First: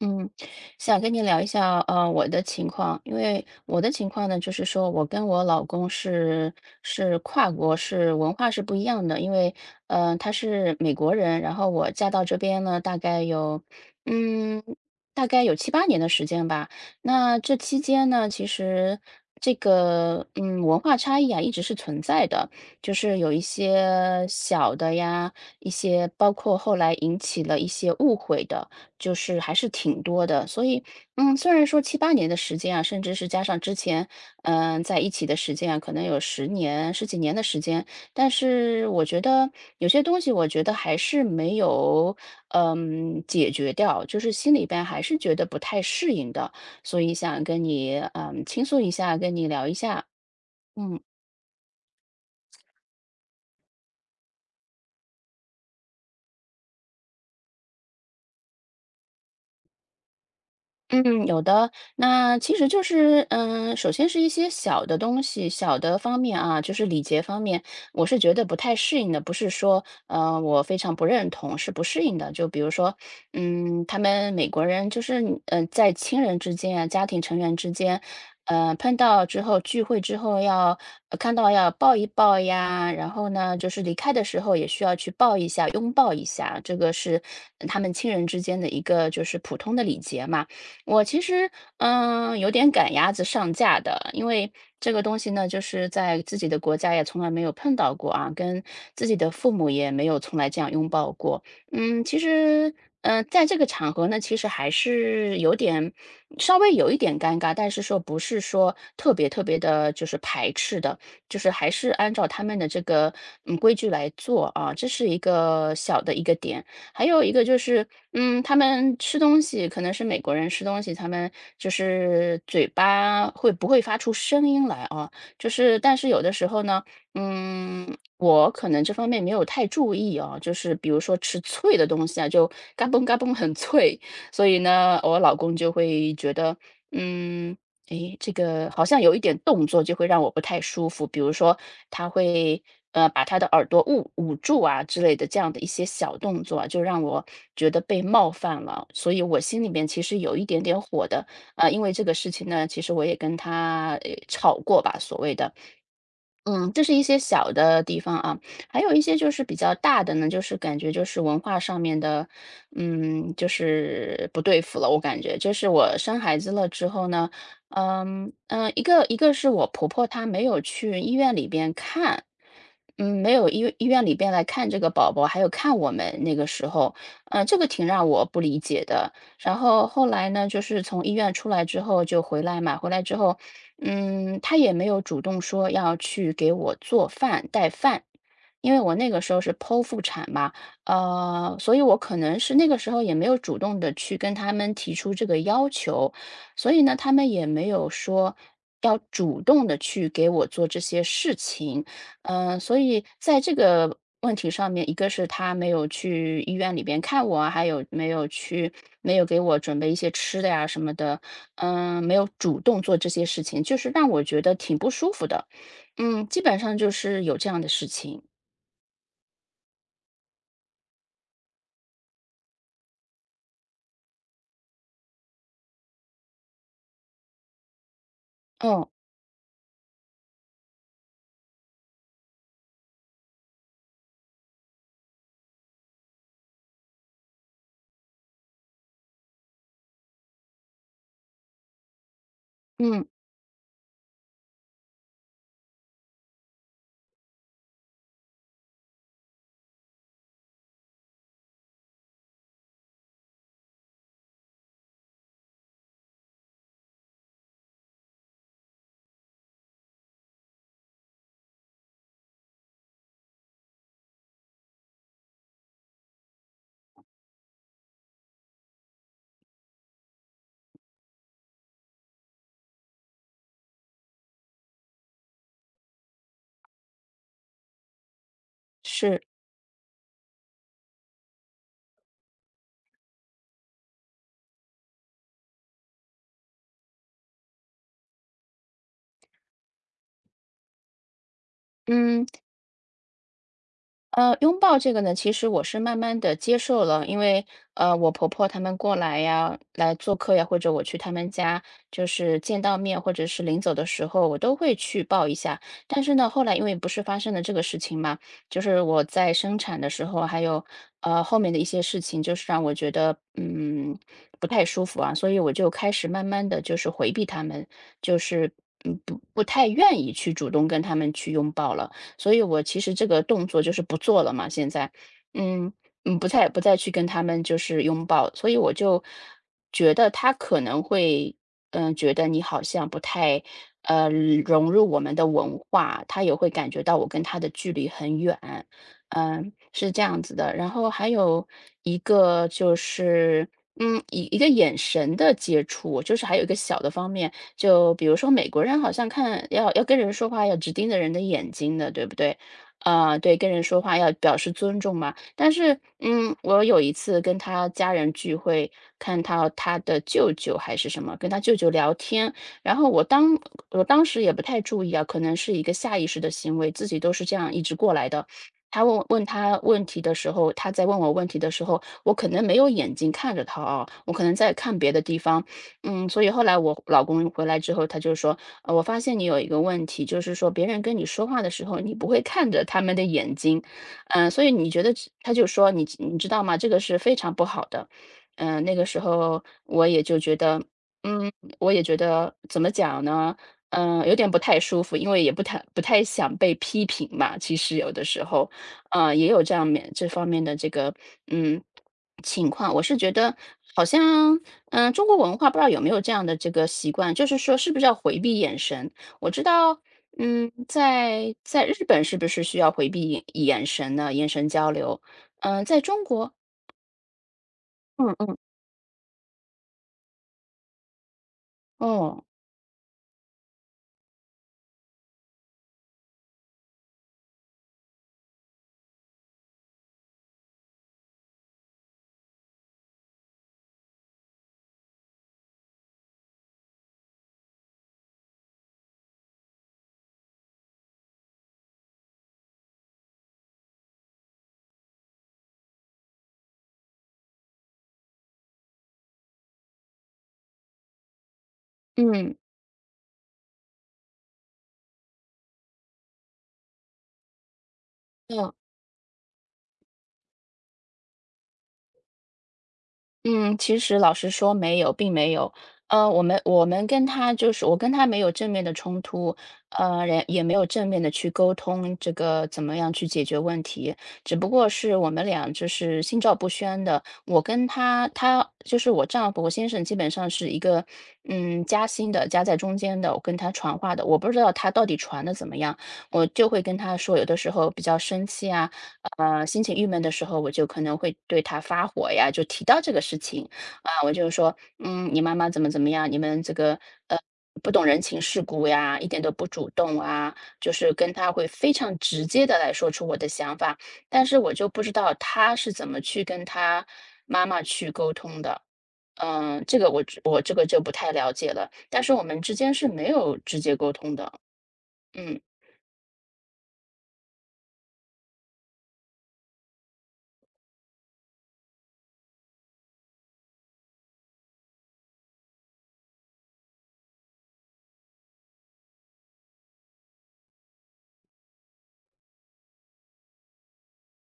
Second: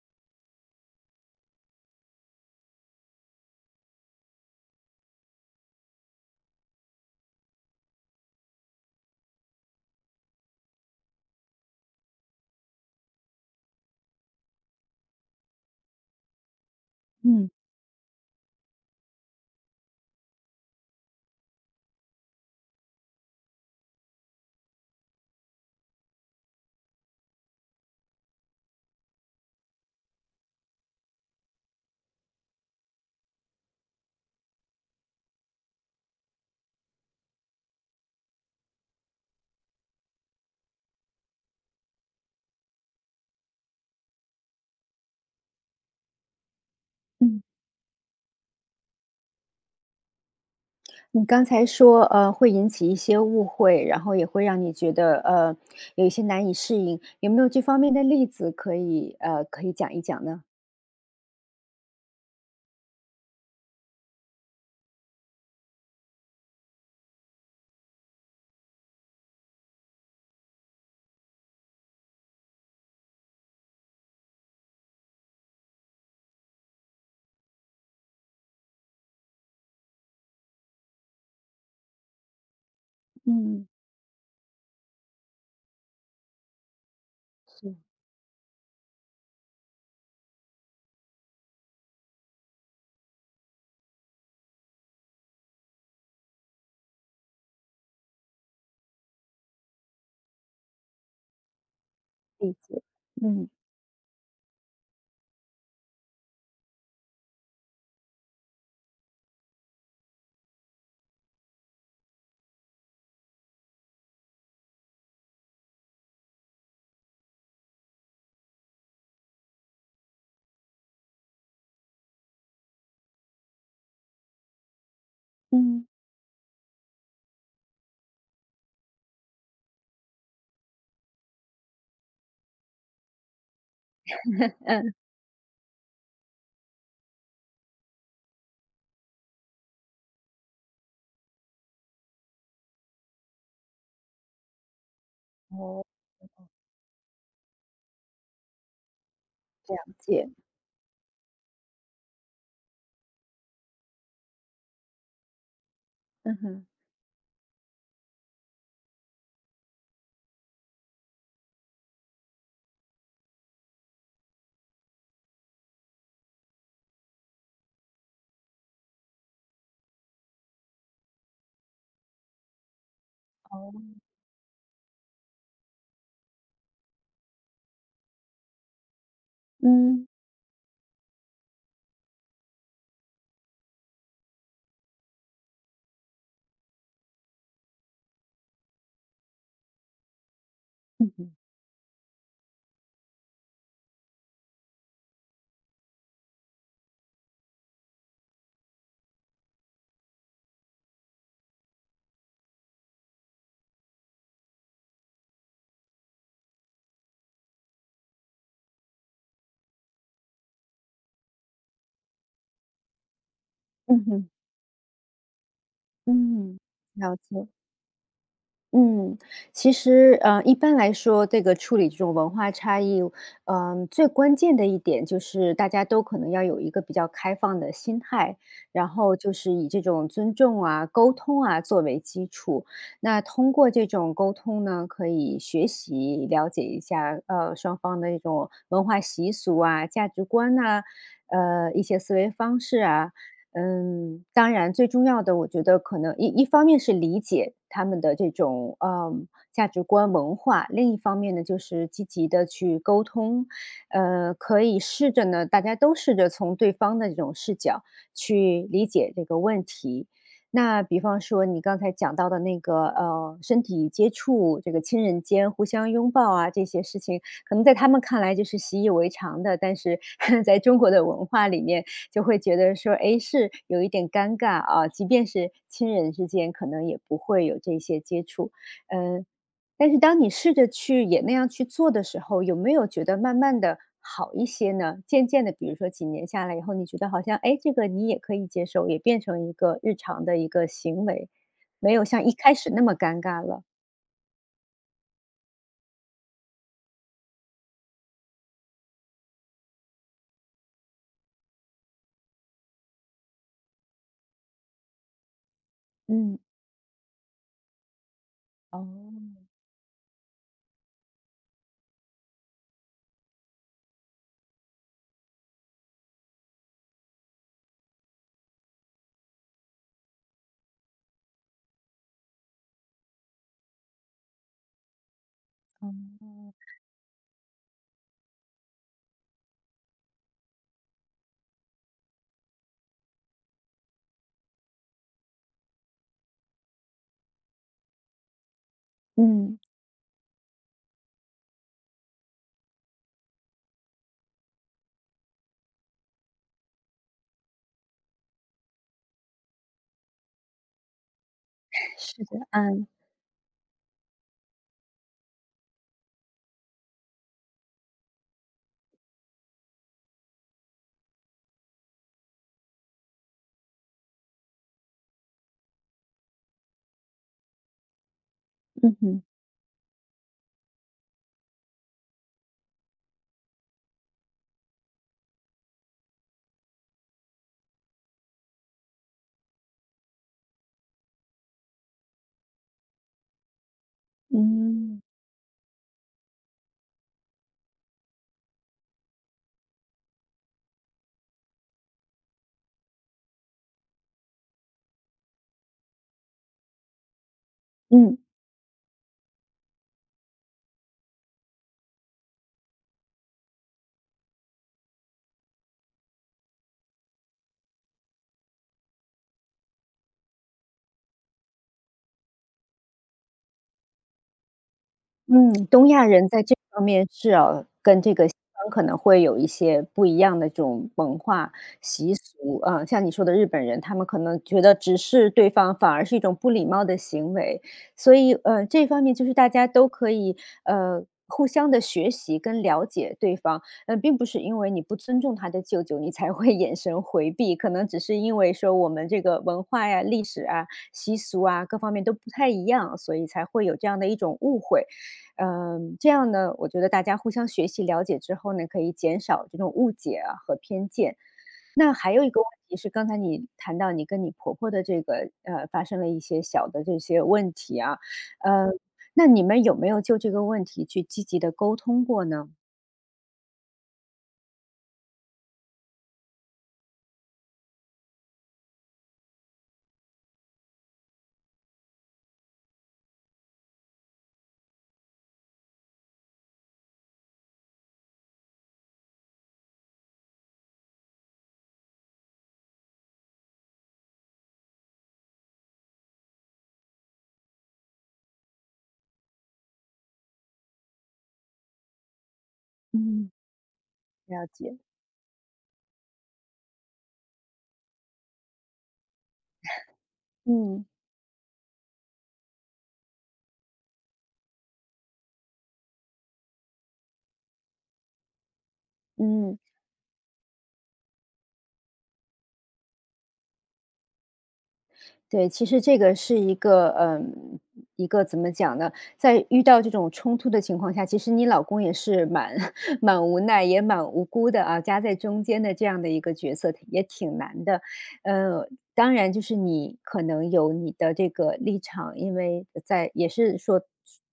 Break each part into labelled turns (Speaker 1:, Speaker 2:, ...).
Speaker 1: 嗯，想跟你聊一下，我的情况，因为我的情况呢，就是说我跟我老公是跨国，是文化是不一样的，因为，他是美国人，然后我嫁到这边呢，大概有，嗯，大概有七八年的时间吧。那
Speaker 2: 嗯
Speaker 1: 这期间呢，其实这个，文化差异啊，一直是存在的，就是有一些小的呀，一些包括后来引起了一些误会的。就是还是挺多的，所以，虽然说七八年的时间啊，甚至是加上之前，在一起的时间啊，可能有10年、十几年的时间，但是我觉得有些东西，我觉得还是没有，解决掉，就是心里边还是觉得不太适应的，所以想
Speaker 2: 嗯，
Speaker 1: 跟你，倾诉一下，跟你聊一下，嗯。
Speaker 2: 你刚才说，会引起一些误会，然后也会让你觉得，有一些难以适应，有没有这方面的例子可以，可以讲一讲呢？
Speaker 1: 嗯，有的。那其实就是，首先是一些小的东西、小的方面啊，就是礼节方面，我是觉得不太适应的。不是说，我非常不认同，是不适应的。就比如说，他们美国人就是，在亲人之间啊，家庭成员之间，碰到之后聚会之后要看到要抱一抱呀，然后呢，
Speaker 2: 嗯，
Speaker 1: 就是离开的时候也需要去抱一下、拥抱一下，这个是
Speaker 2: 是
Speaker 1: 他们亲人之间的一个就是普通的礼节嘛。我其实，有点赶鸭子上架的，因为这个东西呢，就是在自己的国家也从来没有碰到过啊，跟自己的父母也没有从来这样拥抱过。其
Speaker 2: 理
Speaker 1: 实，
Speaker 2: 解。
Speaker 1: 在
Speaker 2: 嗯
Speaker 1: 这个场合呢，其实还是有点稍微有一点尴尬，但是说不是说特别特别的，就是排斥的，就是还是按照他们的这个规矩来做啊，这是一个小的一个点。还有一个就是，他们吃东西可能是美国人吃东西，他们就是嘴巴会不会发出声音来啊？就是
Speaker 2: 嗯
Speaker 1: 但是有的时候呢，嗯，我可能这方面没有太注意啊，就是比如说吃脆的东西啊，就嘎嘣嘎嘣很脆，所以
Speaker 2: 嗯，
Speaker 1: 呢，我老公就会觉得，嗯。诶，这个好像有一点动作就会让我不太舒服，比如说他会把他的耳朵捂住啊之类的这样的一些
Speaker 2: 哦
Speaker 1: 小动作啊，就让我觉得被冒犯了，所以我心里
Speaker 2: 了
Speaker 1: 面其实
Speaker 2: 解，
Speaker 1: 有一点点火的，因为这个事情呢，其实我也跟他吵过吧，所谓的，
Speaker 2: 嗯哼，
Speaker 1: 嗯，这是一些小的地方啊，还有一些就是比较大的呢，就是感觉就是文化上面的，就是不对付了。我感觉就是我生孩子了之后呢，一个是我婆婆她没有去医院里边看，没有
Speaker 2: 哦，
Speaker 1: 医院里边来看这个宝宝，还有看我们那个时候，这个挺让我不理解的。然后后
Speaker 2: 嗯
Speaker 1: 来呢，就是从医院出来之后就回来嘛，回来之后。他也没有主动说要去给我做饭、带饭，因为我那个时候是剖腹产嘛，
Speaker 2: 嗯哼
Speaker 1: 所以我可能是那个时候也没有主动的去跟他们提出这个要求，所以呢，他们也没有说要主动的去给我做这些事情，所以在这个问题上面，一个是他没有去医院里边看我啊，还有没有去没有给我准备一些吃的呀什么的，没有主动做这些事情，就是
Speaker 2: 嗯
Speaker 1: 让我
Speaker 2: 哼
Speaker 1: 觉得挺不舒服的。基本
Speaker 2: 嗯，
Speaker 1: 上就
Speaker 2: 了
Speaker 1: 是有
Speaker 2: 解，
Speaker 1: 这样的事情。
Speaker 2: 嗯，其实，一般来说，这个处理这种文化差异，嗯、最关键的一点就是大家都可能要有一个比较开放的心态，
Speaker 1: 哦，
Speaker 2: 然后就是以这种尊重啊、沟通啊作为基础。那通过这种沟通呢，可以学习了解一下，双方的这种文化习俗啊、价值观呐、一些思维方式
Speaker 1: 嗯，
Speaker 2: 啊。嗯，当然最重要的，我觉得可能一方面是理解他们的这种，嗯价值观、文化，另一方面呢，就是积极的去沟通。可以试着呢，大家都试着从对方的这种视角去理解这个问题。那比方说你刚才讲到的那个，身体接触，这个亲人间互相拥抱啊，这些事情，可能在他们看来就是习以为常的，但是 在中国的文化里面，就会觉得说，哎，是有一点尴尬啊，即便是亲人之间，可能也不会有这些接触。
Speaker 1: 是，
Speaker 2: 嗯，但是当你试着去也那样去做的时候，有没有觉得慢慢的好一些呢？渐渐的，比如说几年下来以后，你觉得好像，哎，这个你也可以接受，也变成一个日常的一个行为，没有像
Speaker 1: 嗯。
Speaker 2: 一开始那么尴尬了。
Speaker 1: 拥抱这个呢，其实我是慢慢的接受了，因为，我婆婆她们过来呀，来做客呀，或者我去她们家，就是见到面，或者是临走的时候，我都会去抱一下。但是呢，
Speaker 2: 嗯。
Speaker 1: 后来因为不是发生了这个事情嘛，就是
Speaker 2: 哦，
Speaker 1: 我在生产的时候，还有，后面的一些事情，就是让我觉得，不太舒服啊，所以我就开始慢慢的就是回避他们，就是，不太愿意去主动跟他们去拥抱了。所以我其实这个动作就是不做了嘛，现在，嗯不再
Speaker 2: 哦。
Speaker 1: 不再去跟他们就是拥抱，所以我就觉得他可能会，觉得你好像不太呃融入我们的文化，他也会感觉到我跟他的距离很远，
Speaker 2: 嗯，
Speaker 1: 是这样子的。然后还有一个就是。一个眼神的接触，就是还有一个小的方面，就比如说美国人好像看要跟人说话要直盯着人的眼睛的，对不
Speaker 2: 是
Speaker 1: 对？
Speaker 2: 的，嗯，
Speaker 1: 啊，对，跟人说话要表示尊重嘛。但是，我有一次跟他家人聚会，看到他的舅舅还是什么，跟他舅舅聊天，然后我当时也不太注意啊，可能是一个下意识的行为，自己都是这样一直过来的。
Speaker 2: 嗯哼，
Speaker 1: 他在问我问题的时候，我可能没有眼睛看着他啊，我可能在看别的地方，所以后来我老公回来之后，他就说，我发现你有一个问题，就是说别人跟你说话的时候，你不会看着他们的眼睛，所以你觉得
Speaker 2: 嗯，
Speaker 1: 这他就说你知道吗？这个是非常不好的。那个时候我也就觉得，嗯，我也觉得怎么讲呢？有点不太舒服，因为也不太想被批评嘛。其实有的
Speaker 2: 嗯。
Speaker 1: 时候，也有这方面的这个，嗯，情况。我是觉得好像，中国文化不知道有没有这样的这个习惯，就是说是不是要回避眼神？我知道，在日本是不是需要回避眼神呢？眼神交流，
Speaker 2: 嗯，
Speaker 1: 在
Speaker 2: 东
Speaker 1: 中
Speaker 2: 亚人
Speaker 1: 国，
Speaker 2: 在这方面是啊，跟这
Speaker 1: 嗯
Speaker 2: 个西
Speaker 1: 嗯，
Speaker 2: 方可能会有一些不一样的这种文化习
Speaker 1: 哦，
Speaker 2: 俗，啊，呃像你说的日本人，他们可能觉得直视对方反而是一种不礼貌的行为，所以，这方面就是大家都可以，互相的学习跟了解对方，并不是因为你不尊重他的舅舅，你才会 眼神回避，可能只是因为说我们这个文化呀、历史啊、习俗啊，各方面都不太一样，所以才会有这样的一种误会。嗯，这样呢，我觉得大家互相学习了解之后呢，可以减少这种误解啊和偏见。那还有一
Speaker 1: 嗯，
Speaker 2: 个问题是，刚才你谈到你跟你婆婆的这个发生了一些小的这些问题啊，
Speaker 1: 嗯。
Speaker 2: 呃，那你们有没有就这个问题去积极的沟通过呢？
Speaker 1: 嗯，其实老实说没有，并没有。我们跟他就是我跟他没有正面的冲突，也没有正面的去沟通这个怎么样去解决问题，只不过是我们俩就是心照不宣的。我跟他，他就是我丈夫，我先生基本上是一个夹心的，夹在中间的。我跟他传话的，我不知道他到底传的怎么样，我就会跟他说，有的时候比较生气啊，心情郁闷的时候，我就可能会对他发火呀，就提到这个事
Speaker 2: 嗯。
Speaker 1: 情啊，我就
Speaker 2: 了
Speaker 1: 说，
Speaker 2: 解，
Speaker 1: 你妈妈怎么怎么样，你们这个呃不懂人情世故呀，一点都不主动啊，就
Speaker 2: 嗯
Speaker 1: 是跟他会非常直接的来说出我的想法，但是我就不知道他是怎么去跟他妈妈去沟通的。
Speaker 2: 嗯。
Speaker 1: 我这个就不太了解了，但是我们之间是没有直接沟通的。嗯
Speaker 2: 对，其实这个是一个，嗯，一个怎么讲呢？在遇到这种冲突的情况下，其实你老公也是蛮 蛮无奈，也蛮无辜的啊，夹在中间的这样的一个角色也挺难的。呃，当然就是你可能有你的这个立场，因为在也是说。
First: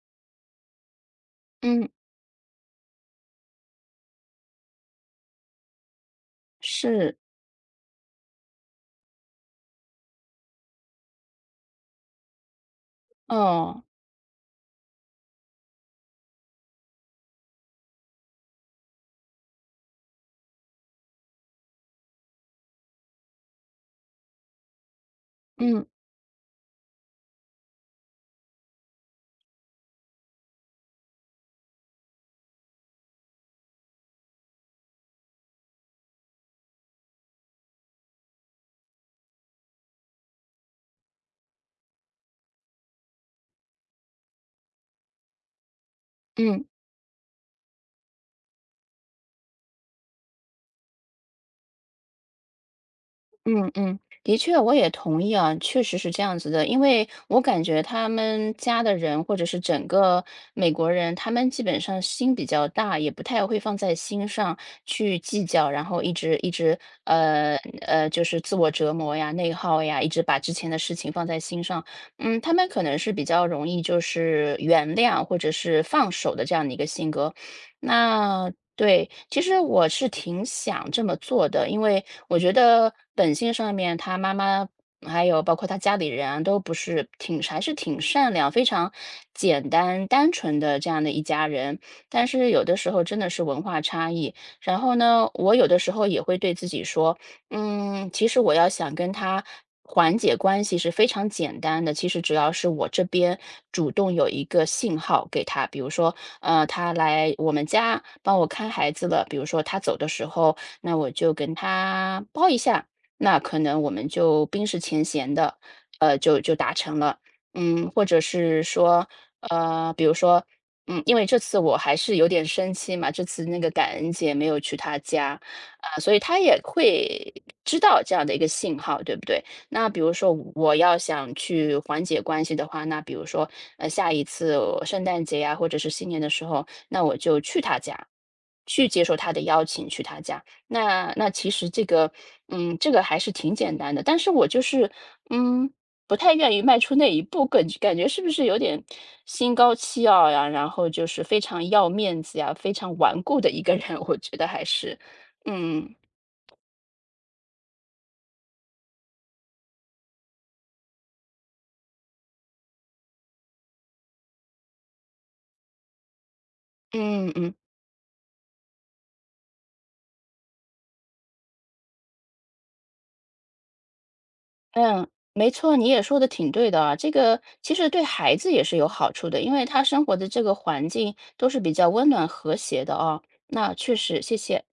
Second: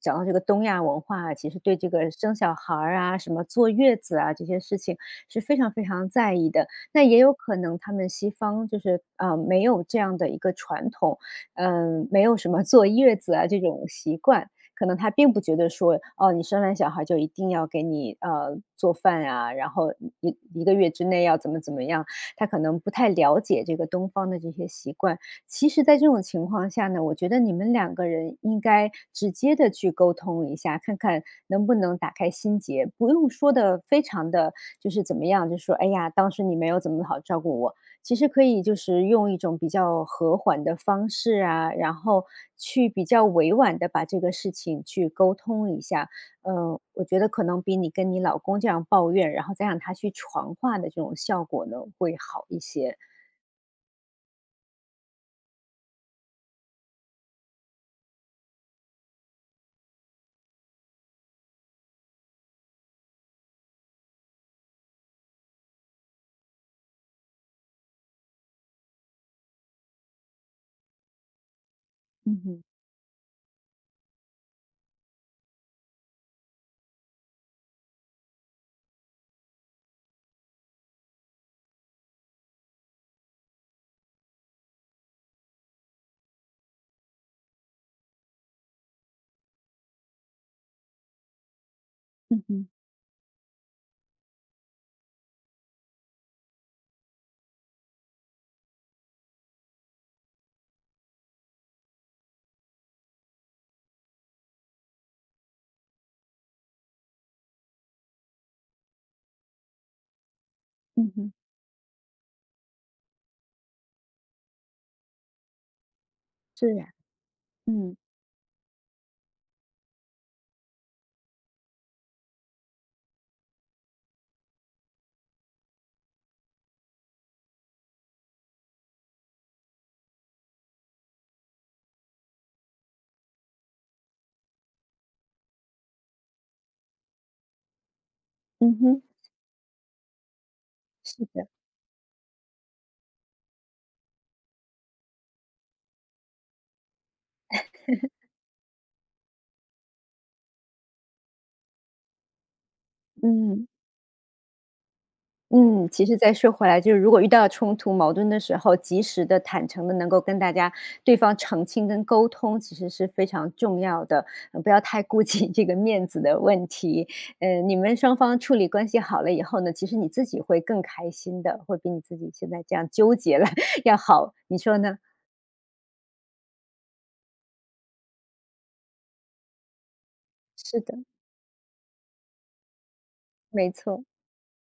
Speaker 2: 讲到这个东亚文化啊其实对
Speaker 1: 嗯，
Speaker 2: 这个生小孩儿啊、什么坐月子啊这些事情是非常非常在意的。那
Speaker 1: 是，
Speaker 2: 也有可能他们西方就是，没有这样的一个传统，嗯，没有什么坐月子啊这
Speaker 1: 哦，
Speaker 2: 种习惯，可能他并不觉得说，哦，你生完小孩就一定要给你，做饭啊，然后一个月之内要怎么怎么样，他可能不太了解这个东方的这些习惯。其实
Speaker 1: 嗯
Speaker 2: 在这种情况下呢，我觉得你们两个人应该直接的去沟通一下，看看能不能打开心结，不用说的非常的就是怎么样，就说哎呀，当时你没有怎么好照顾我，其实可以就是用一种比较和缓的方式啊，然后去比较委婉的把这个事情去沟通一下。呃，
Speaker 1: 嗯。
Speaker 2: 我觉得可能比你跟你老公这样抱怨，然后再让他去传话的这种效果呢，会好一些。
Speaker 1: 嗯嗯，的确，我也同意啊，确实是这样子的，因为我感觉他们家的人或者是整个美国人，他们基本上心比较大，也不太会放在心上去计较，然后一直一直就是自我折磨呀、内耗呀，一直把之前的事情放在心上。
Speaker 2: 嗯
Speaker 1: 他
Speaker 2: 哼，
Speaker 1: 们可能是比较容易就是原谅或者是放手的这样的一个性格。那对，其实我是挺想这么做的，因为我觉得本性上面，他妈妈还有包括他家里人啊都不是挺还是挺善良、非常简单、单纯的这样的一家人。但
Speaker 2: 嗯
Speaker 1: 是有
Speaker 2: 哼，
Speaker 1: 的时候真的是文化差异，然后呢，我有的时候也会对自己说，其实我要想跟他缓解关系是非常简单的，其实只要是我这边主动有一个信号给他，比如说，他来我们家帮我看孩子了，比如说他走的时候，那我
Speaker 2: 嗯哼，
Speaker 1: 就跟他抱一下，那可能我们就冰释前嫌的，就达
Speaker 2: 是呀，
Speaker 1: 成了。
Speaker 2: 嗯，
Speaker 1: 或者是说，比如说，因为这次我还是有点生气嘛，这次那个感恩节没有去他家。啊，所以他也会知道这样的一个信号，对不对？那比如说我要想去缓解关系的话，那比如说，下一次我圣诞节呀，或者是新年的时候，那我就去他家，
Speaker 2: 嗯
Speaker 1: 去
Speaker 2: 哼，
Speaker 1: 接受他的邀请，去他家。那
Speaker 2: 是
Speaker 1: 那
Speaker 2: 的，
Speaker 1: 其实这个，这个还是挺简单的，但是我就是，嗯，不太愿意迈出那一步，感觉是不是有点心高气傲呀？然后就是非常要面子呀，非常顽固的一
Speaker 2: 嗯。
Speaker 1: 个人，我觉得还是。
Speaker 2: 嗯，
Speaker 1: 嗯，
Speaker 2: 其实再说回来，就是如果遇到冲突、矛盾的时候，及时的、坦诚的能够跟大家对方澄清跟沟通，其实是非常重要的。呃不要太顾及 这个面子的问题。
Speaker 1: 嗯嗯
Speaker 2: 呃，你们双方处理关系好了以后呢，其实你自己会更开心的，会比你自己现在这样纠结了 要好。你说呢？
Speaker 1: 嗯，没错，你也说的挺对的啊。这个其实对孩子也是有好处的，因为他生活的这个
Speaker 2: 是
Speaker 1: 环
Speaker 2: 的，
Speaker 1: 境都是比较温暖和谐的啊。
Speaker 2: 没
Speaker 1: 那确
Speaker 2: 错。
Speaker 1: 实，谢谢。